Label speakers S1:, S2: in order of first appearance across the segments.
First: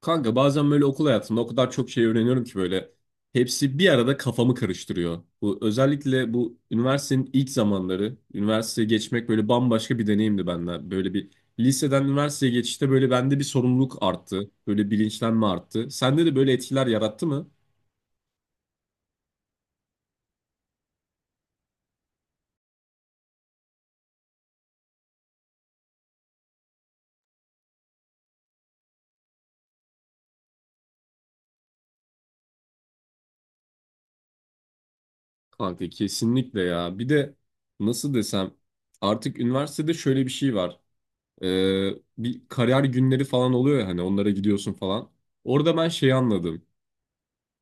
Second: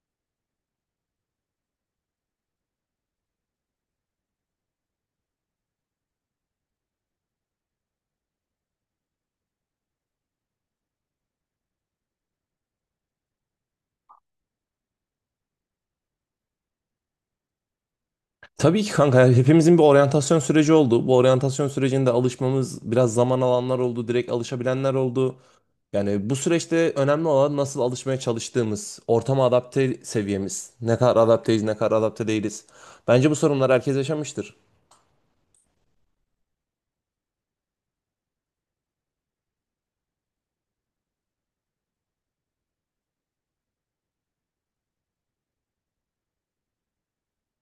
S1: Kanka bazen böyle okul hayatında o kadar çok şey öğreniyorum ki böyle hepsi bir arada kafamı karıştırıyor. Bu özellikle bu üniversitenin ilk zamanları, üniversiteye geçmek böyle bambaşka bir deneyimdi bende. Böyle bir liseden üniversiteye geçişte böyle bende bir sorumluluk arttı. Böyle bilinçlenme arttı. Sende de böyle etkiler yarattı mı?
S2: Tabii ki kanka hepimizin bir oryantasyon süreci oldu. Bu oryantasyon sürecinde alışmamız biraz zaman alanlar oldu, direkt alışabilenler oldu. Yani bu süreçte önemli olan nasıl alışmaya çalıştığımız, ortama adapte seviyemiz, ne kadar adapteyiz, ne kadar adapte değiliz. Bence bu sorunlar herkes yaşamıştır.
S1: Kanka kesinlikle ya. Bir de nasıl desem artık üniversitede şöyle bir şey var. Ee, Bir kariyer günleri falan oluyor ya hani onlara gidiyorsun falan. Orada ben şeyi anladım.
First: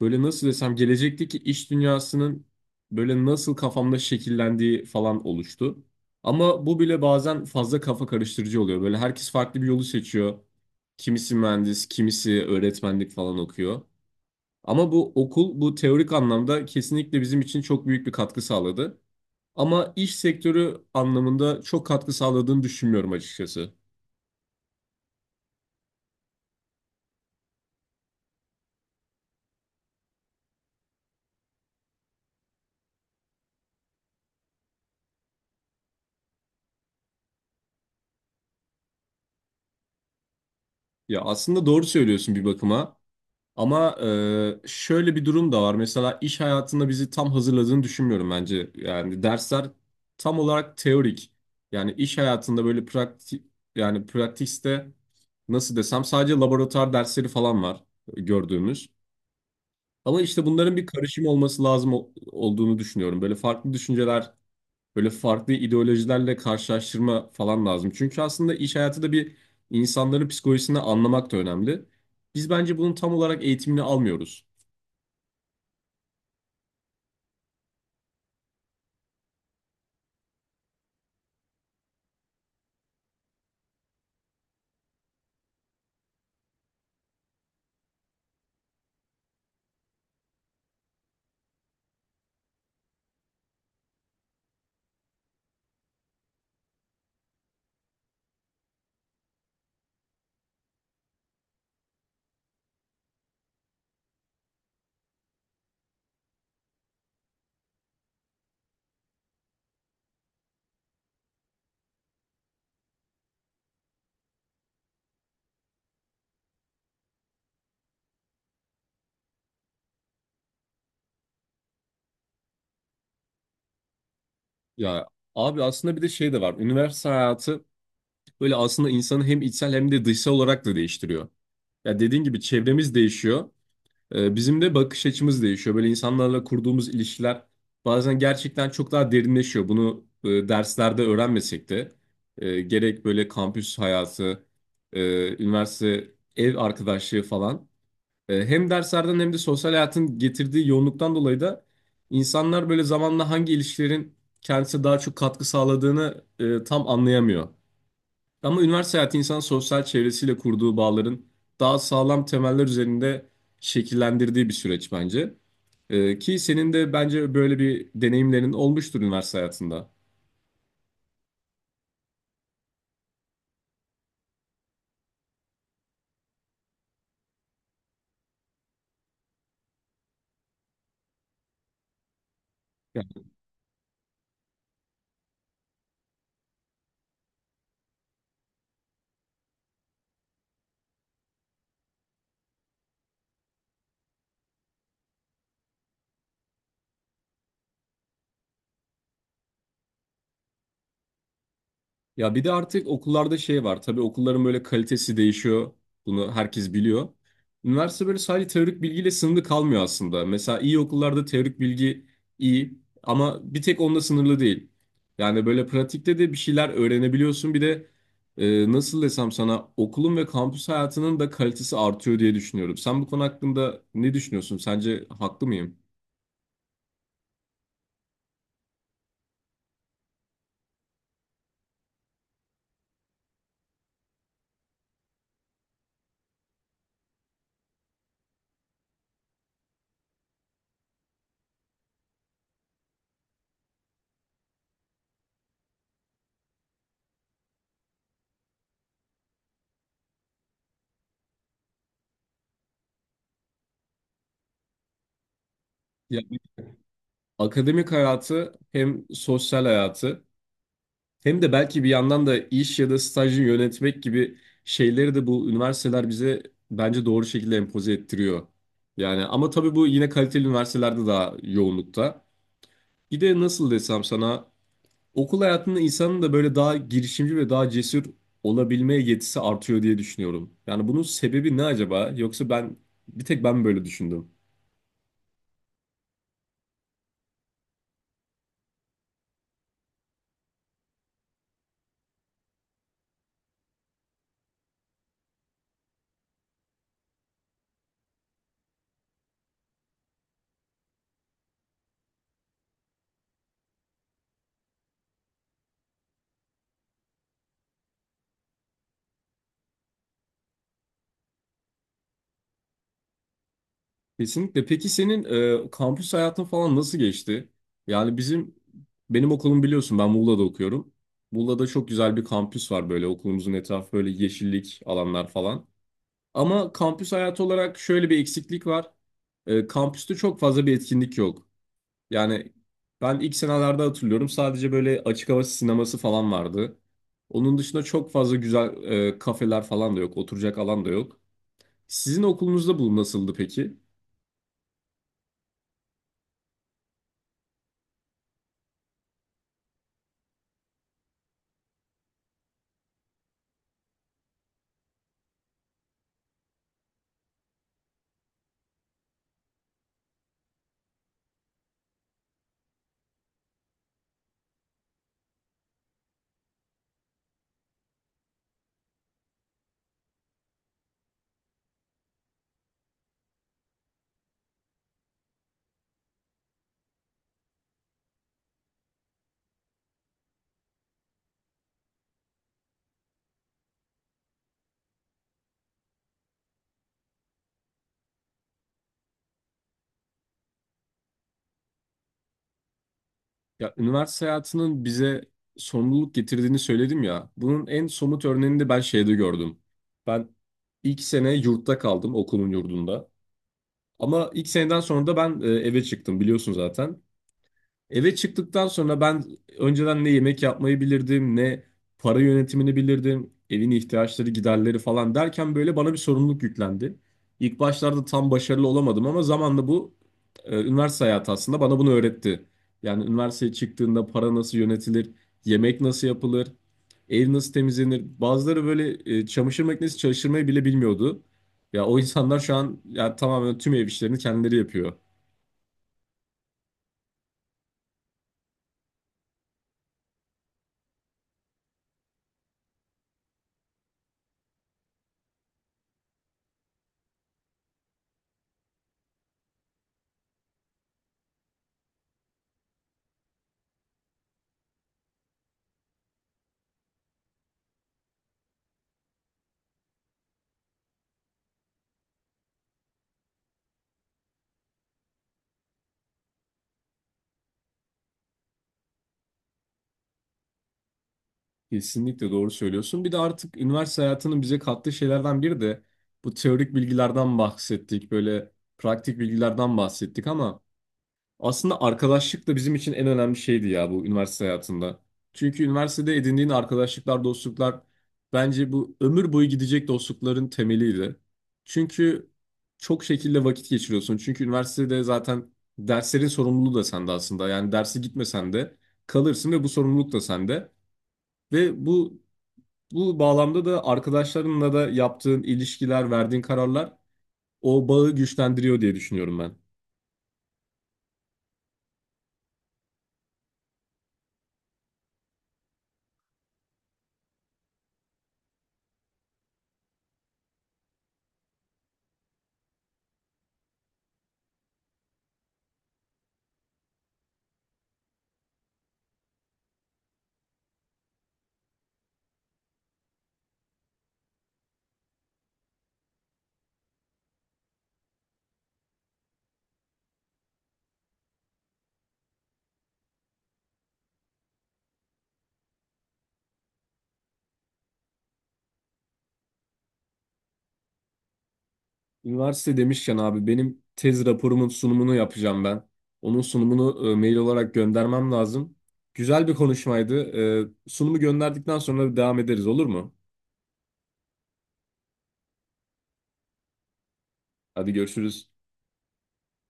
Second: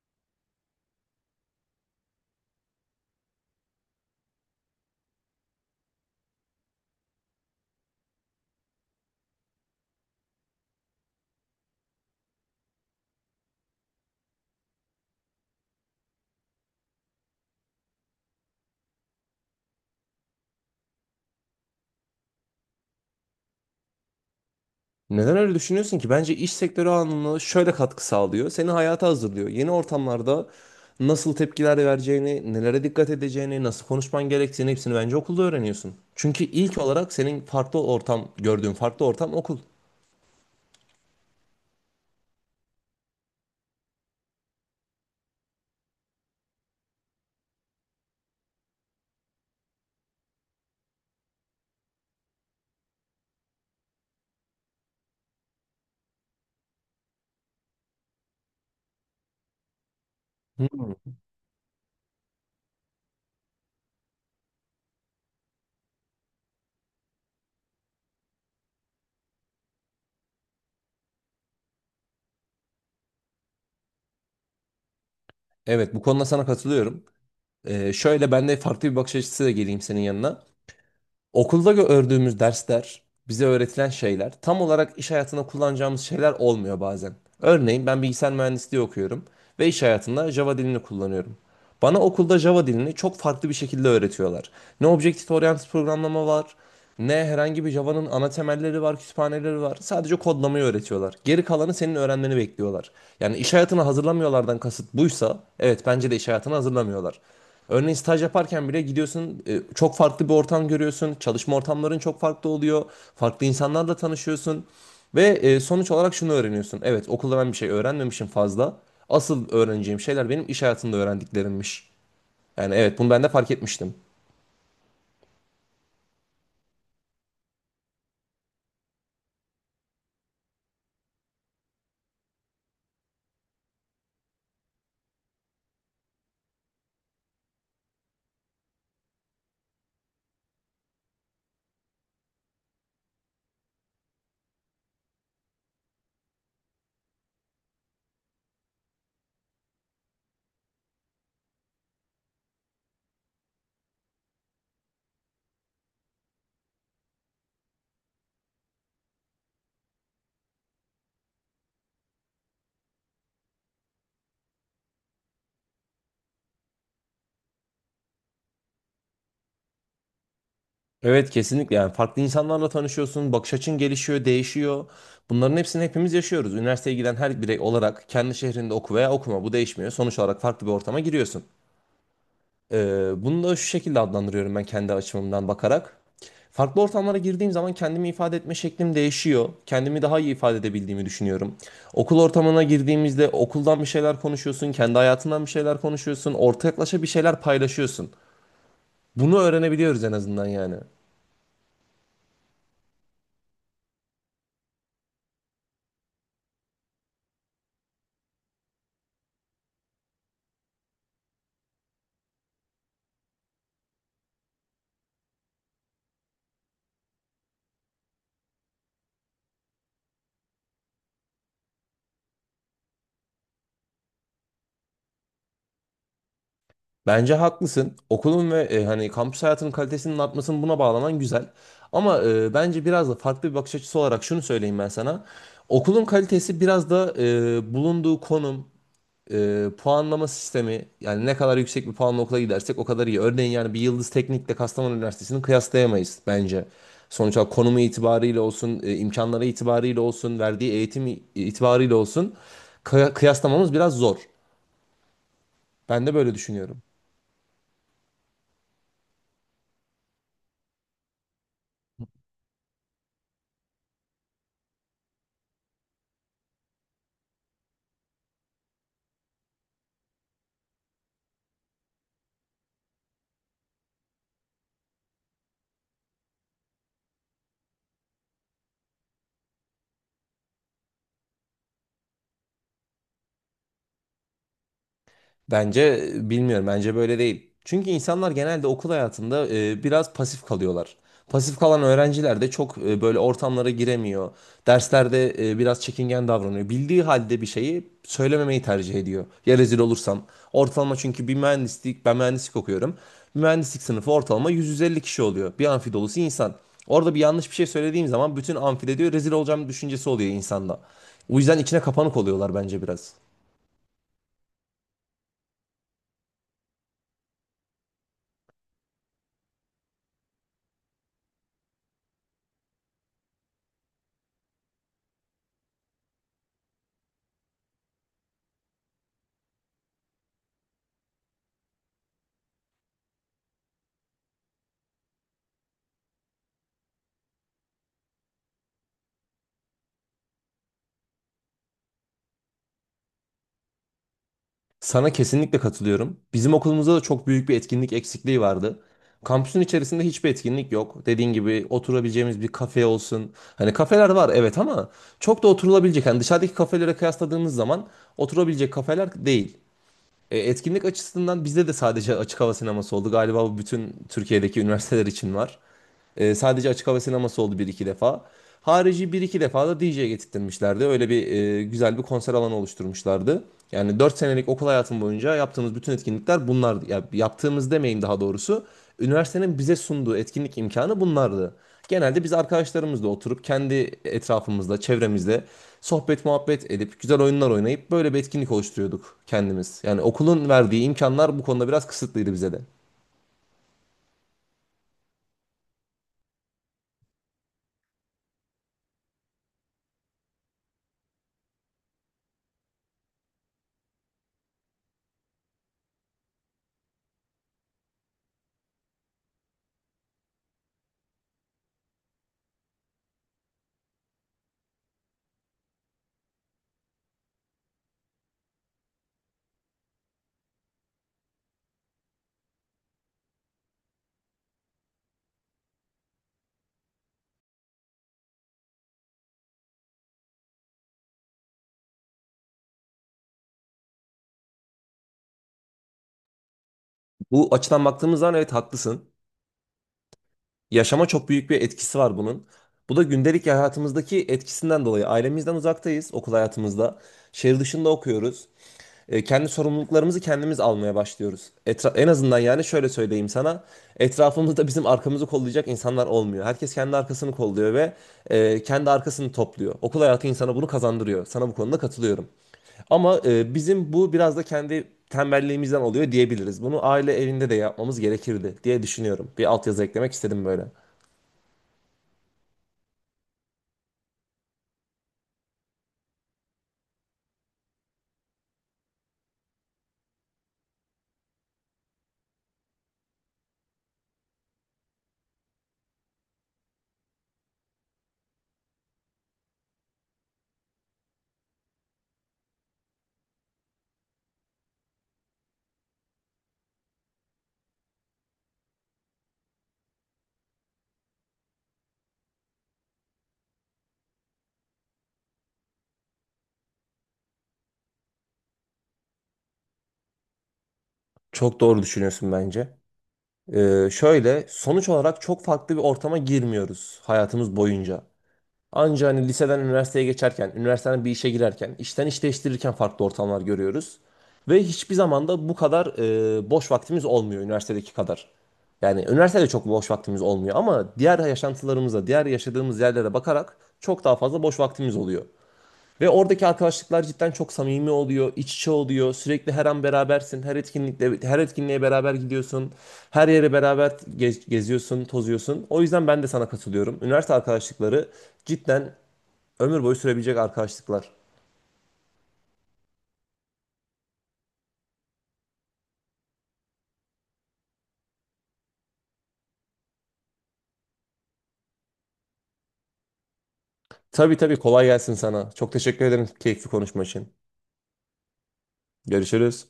S1: Böyle nasıl desem gelecekteki iş dünyasının böyle nasıl kafamda şekillendiği falan oluştu. Ama bu bile bazen fazla kafa karıştırıcı oluyor. Böyle herkes farklı bir yolu seçiyor. Kimisi mühendis, kimisi öğretmenlik falan okuyor. Ama bu okul bu teorik anlamda kesinlikle bizim için çok büyük bir katkı sağladı. Ama iş sektörü anlamında çok katkı sağladığını düşünmüyorum açıkçası.
S2: Neden öyle düşünüyorsun ki? Bence iş sektörü anlamında şöyle katkı sağlıyor. Seni hayata hazırlıyor. Yeni ortamlarda nasıl tepkiler vereceğini, nelere dikkat edeceğini, nasıl konuşman gerektiğini hepsini bence okulda öğreniyorsun. Çünkü ilk olarak senin farklı ortam, gördüğün farklı ortam okul.
S1: Ya aslında doğru söylüyorsun bir bakıma. Ama şöyle bir durum da var. Mesela iş hayatında bizi tam hazırladığını düşünmüyorum bence. Yani dersler tam olarak teorik. Yani iş hayatında böyle pratik yani pratikte nasıl desem sadece laboratuvar dersleri falan var gördüğümüz. Ama işte
S2: Hı.
S1: bunların bir karışım olması lazım olduğunu düşünüyorum. Böyle farklı düşünceler, böyle farklı ideolojilerle karşılaştırma falan lazım. Çünkü aslında iş hayatı da bir insanların psikolojisini anlamak da önemli. Biz bence bunun tam olarak eğitimini almıyoruz.
S2: Evet, bu konuda sana katılıyorum. Şöyle ben de farklı bir bakış açısı geleyim senin yanına. Okulda gördüğümüz dersler, bize öğretilen şeyler tam olarak iş hayatında kullanacağımız şeyler olmuyor bazen. Örneğin ben bilgisayar mühendisliği okuyorum ve iş hayatında Java dilini kullanıyorum. Bana okulda Java dilini çok farklı bir şekilde öğretiyorlar. Ne Objective Oriented programlama var, ne herhangi bir Java'nın ana temelleri var, kütüphaneleri var. Sadece kodlamayı öğretiyorlar. Geri kalanı senin öğrenmeni bekliyorlar. Yani iş hayatına hazırlamıyorlardan kasıt buysa, evet bence de iş hayatına hazırlamıyorlar. Örneğin staj yaparken bile gidiyorsun, çok farklı bir ortam görüyorsun. Çalışma ortamların çok farklı oluyor. Farklı insanlarla tanışıyorsun. Ve sonuç olarak şunu öğreniyorsun. Evet, okulda ben bir şey öğrenmemişim fazla. Asıl öğreneceğim şeyler benim iş hayatında öğrendiklerimmiş. Yani evet, bunu ben de fark etmiştim.
S1: Ya abi aslında bir de şey de var. Üniversite hayatı böyle aslında insanı hem içsel hem de dışsal olarak da değiştiriyor. Ya dediğin gibi çevremiz değişiyor. Bizim de bakış açımız değişiyor. Böyle insanlarla kurduğumuz ilişkiler bazen gerçekten çok daha derinleşiyor. Bunu derslerde öğrenmesek de gerek böyle kampüs hayatı, üniversite ev arkadaşlığı falan. Hem derslerden hem de sosyal hayatın getirdiği yoğunluktan dolayı da insanlar böyle zamanla hangi ilişkilerin kendisine daha çok katkı sağladığını tam anlayamıyor. Ama üniversite hayatı insanın sosyal çevresiyle kurduğu bağların daha sağlam temeller üzerinde şekillendirdiği bir süreç bence. Ki senin de bence böyle bir deneyimlerin olmuştur üniversite hayatında.
S2: Evet, kesinlikle. Yani farklı insanlarla tanışıyorsun, bakış açın gelişiyor, değişiyor. Bunların hepsini hepimiz yaşıyoruz. Üniversiteye giden her birey olarak kendi şehrinde oku veya okuma bu değişmiyor. Sonuç olarak farklı bir ortama giriyorsun. Bunu da şu şekilde adlandırıyorum ben kendi açımdan bakarak. Farklı ortamlara girdiğim zaman kendimi ifade etme şeklim değişiyor. Kendimi daha iyi ifade edebildiğimi düşünüyorum. Okul ortamına girdiğimizde okuldan bir şeyler konuşuyorsun, kendi hayatından bir şeyler konuşuyorsun, ortaklaşa bir şeyler paylaşıyorsun. Bunu öğrenebiliyoruz en azından yani.
S1: Ya bir de artık okullarda şey var. Tabii okulların böyle kalitesi değişiyor. Bunu herkes biliyor. Üniversite böyle sadece teorik bilgiyle sınırlı kalmıyor aslında. Mesela iyi okullarda teorik bilgi iyi ama bir tek onunla sınırlı değil. Yani böyle pratikte de bir şeyler öğrenebiliyorsun. Bir de nasıl desem sana okulun ve kampüs hayatının da kalitesi artıyor diye düşünüyorum. Sen bu konu hakkında ne düşünüyorsun? Sence haklı mıyım?
S2: Bence haklısın. Okulun ve hani kampüs hayatının kalitesinin artmasını buna bağlaman güzel. Ama bence biraz da farklı bir bakış açısı olarak şunu söyleyeyim ben sana. Okulun kalitesi biraz da bulunduğu konum, puanlama sistemi yani ne kadar yüksek bir puanla okula gidersek o kadar iyi. Örneğin yani bir Yıldız Teknik'le Kastamonu Üniversitesi'ni kıyaslayamayız bence. Sonuç olarak konumu itibariyle olsun, imkanları itibariyle olsun, verdiği eğitim itibariyle olsun kıyaslamamız biraz zor. Ben de
S1: Ya,
S2: böyle düşünüyorum.
S1: akademik hayatı hem sosyal hayatı hem de belki bir yandan da iş ya da stajı yönetmek gibi şeyleri de bu üniversiteler bize bence doğru şekilde empoze ettiriyor. Yani ama tabii bu yine kaliteli üniversitelerde daha yoğunlukta. Bir de nasıl desem sana okul hayatında insanın da böyle daha girişimci ve daha cesur olabilmeye yetisi artıyor diye düşünüyorum. Yani bunun sebebi ne acaba? Yoksa bir tek ben mi böyle düşündüm?
S2: Bence bilmiyorum. Bence böyle değil. Çünkü insanlar genelde okul hayatında biraz pasif kalıyorlar. Pasif kalan öğrenciler de çok böyle ortamlara giremiyor. Derslerde biraz çekingen davranıyor. Bildiği halde bir şeyi söylememeyi tercih ediyor. Ya rezil olursam. Ortalama çünkü bir mühendislik, ben mühendislik okuyorum. Bir mühendislik sınıfı ortalama 150 kişi oluyor. Bir amfi dolusu insan. Orada bir yanlış bir şey söylediğim zaman bütün amfide diyor rezil olacağım düşüncesi oluyor insanda. O yüzden içine kapanık oluyorlar bence biraz.
S1: Kesinlikle. Peki senin kampüs hayatın falan nasıl geçti? Yani benim okulum biliyorsun ben Muğla'da okuyorum. Muğla'da çok güzel bir kampüs var böyle okulumuzun etrafı böyle yeşillik alanlar falan. Ama kampüs hayatı olarak şöyle bir eksiklik var. Kampüste çok fazla bir etkinlik yok. Yani ben ilk senelerde hatırlıyorum sadece böyle açık hava sineması falan vardı. Onun dışında çok fazla güzel kafeler falan da yok, oturacak alan da yok. Sizin okulunuzda bu nasıldı peki?
S2: Sana kesinlikle katılıyorum. Bizim okulumuzda da çok büyük bir etkinlik eksikliği vardı. Kampüsün içerisinde hiçbir etkinlik yok. Dediğin gibi oturabileceğimiz bir kafe olsun. Hani kafeler var evet ama çok da oturulabilecek. Hani dışarıdaki kafelere kıyasladığımız zaman oturabilecek kafeler değil. Etkinlik açısından bizde de sadece açık hava sineması oldu. Galiba bu bütün Türkiye'deki üniversiteler için var. Sadece açık hava sineması oldu bir iki defa. Harici bir iki defa da DJ getirtmişlerdi. Öyle bir güzel bir konser alanı oluşturmuşlardı. Yani 4 senelik okul hayatım boyunca yaptığımız bütün etkinlikler bunlardı. Ya, yaptığımız demeyeyim daha doğrusu. Üniversitenin bize sunduğu etkinlik imkanı bunlardı. Genelde biz arkadaşlarımızla oturup kendi etrafımızda, çevremizde sohbet muhabbet edip güzel oyunlar oynayıp böyle bir etkinlik oluşturuyorduk kendimiz. Yani okulun verdiği imkanlar bu konuda biraz kısıtlıydı bize de.
S1: Ya üniversite hayatının bize sorumluluk getirdiğini söyledim ya. Bunun en somut örneğini de ben şeyde gördüm. Ben ilk sene yurtta kaldım okulun yurdunda. Ama ilk seneden sonra da ben eve çıktım biliyorsun zaten. Eve çıktıktan sonra ben önceden ne yemek yapmayı bilirdim, ne para yönetimini bilirdim, evin ihtiyaçları, giderleri falan derken böyle bana bir sorumluluk yüklendi. İlk başlarda tam başarılı olamadım ama zamanla bu üniversite hayatı aslında bana bunu öğretti. Yani üniversiteye çıktığında para nasıl yönetilir, yemek nasıl yapılır, ev nasıl temizlenir. Bazıları böyle çamaşır makinesi çalıştırmayı bile bilmiyordu. Ya o insanlar şu an ya tamamen tüm ev işlerini kendileri yapıyor.
S2: Bu açıdan baktığımız zaman evet haklısın. Yaşama çok büyük bir etkisi var bunun. Bu da gündelik hayatımızdaki etkisinden dolayı. Ailemizden uzaktayız okul hayatımızda. Şehir dışında okuyoruz. Kendi sorumluluklarımızı kendimiz almaya başlıyoruz. En azından yani şöyle söyleyeyim sana. Etrafımızda bizim arkamızı kollayacak insanlar olmuyor. Herkes kendi arkasını kolluyor ve kendi arkasını topluyor. Okul hayatı insana bunu kazandırıyor. Sana bu konuda katılıyorum. Ama bizim bu biraz da kendi tembelliğimizden oluyor diyebiliriz. Bunu aile evinde de yapmamız gerekirdi diye düşünüyorum. Bir altyazı eklemek istedim böyle.
S1: Kesinlikle doğru söylüyorsun. Bir de artık üniversite hayatının bize kattığı şeylerden biri de bu teorik bilgilerden bahsettik, böyle praktik bilgilerden bahsettik ama aslında arkadaşlık da bizim için en önemli şeydi ya bu üniversite hayatında. Çünkü üniversitede edindiğin arkadaşlıklar, dostluklar bence bu ömür boyu gidecek dostlukların temeliydi. Çünkü çok şekilde vakit geçiriyorsun. Çünkü üniversitede zaten derslerin sorumluluğu da sende aslında. Yani derse gitmesen de kalırsın ve bu sorumluluk da sende. Ve bu bağlamda da arkadaşlarınla da yaptığın ilişkiler, verdiğin kararlar o bağı güçlendiriyor diye düşünüyorum ben.
S2: Çok doğru düşünüyorsun bence. Şöyle sonuç olarak çok farklı bir ortama girmiyoruz hayatımız boyunca. Anca hani liseden üniversiteye geçerken, üniversiteden bir işe girerken, işten iş değiştirirken farklı ortamlar görüyoruz. Ve hiçbir zaman da bu kadar boş vaktimiz olmuyor üniversitedeki kadar. Yani üniversitede çok boş vaktimiz olmuyor ama diğer yaşantılarımıza, diğer yaşadığımız yerlere bakarak çok daha fazla boş vaktimiz oluyor. Ve oradaki arkadaşlıklar cidden çok samimi oluyor, iç içe oluyor. Sürekli her an berabersin, her etkinlikte, her etkinliğe beraber gidiyorsun. Her yere beraber geziyorsun, tozuyorsun. O yüzden ben de sana katılıyorum. Üniversite arkadaşlıkları cidden ömür boyu sürebilecek arkadaşlıklar.
S1: Üniversite demişken abi benim tez raporumun sunumunu yapacağım ben. Onun sunumunu mail olarak göndermem lazım. Güzel bir konuşmaydı. Sunumu gönderdikten sonra devam ederiz olur mu?
S2: Tabii tabii kolay gelsin sana. Çok teşekkür ederim keyifli konuşma için.
S1: Hadi görüşürüz.
S2: Görüşürüz.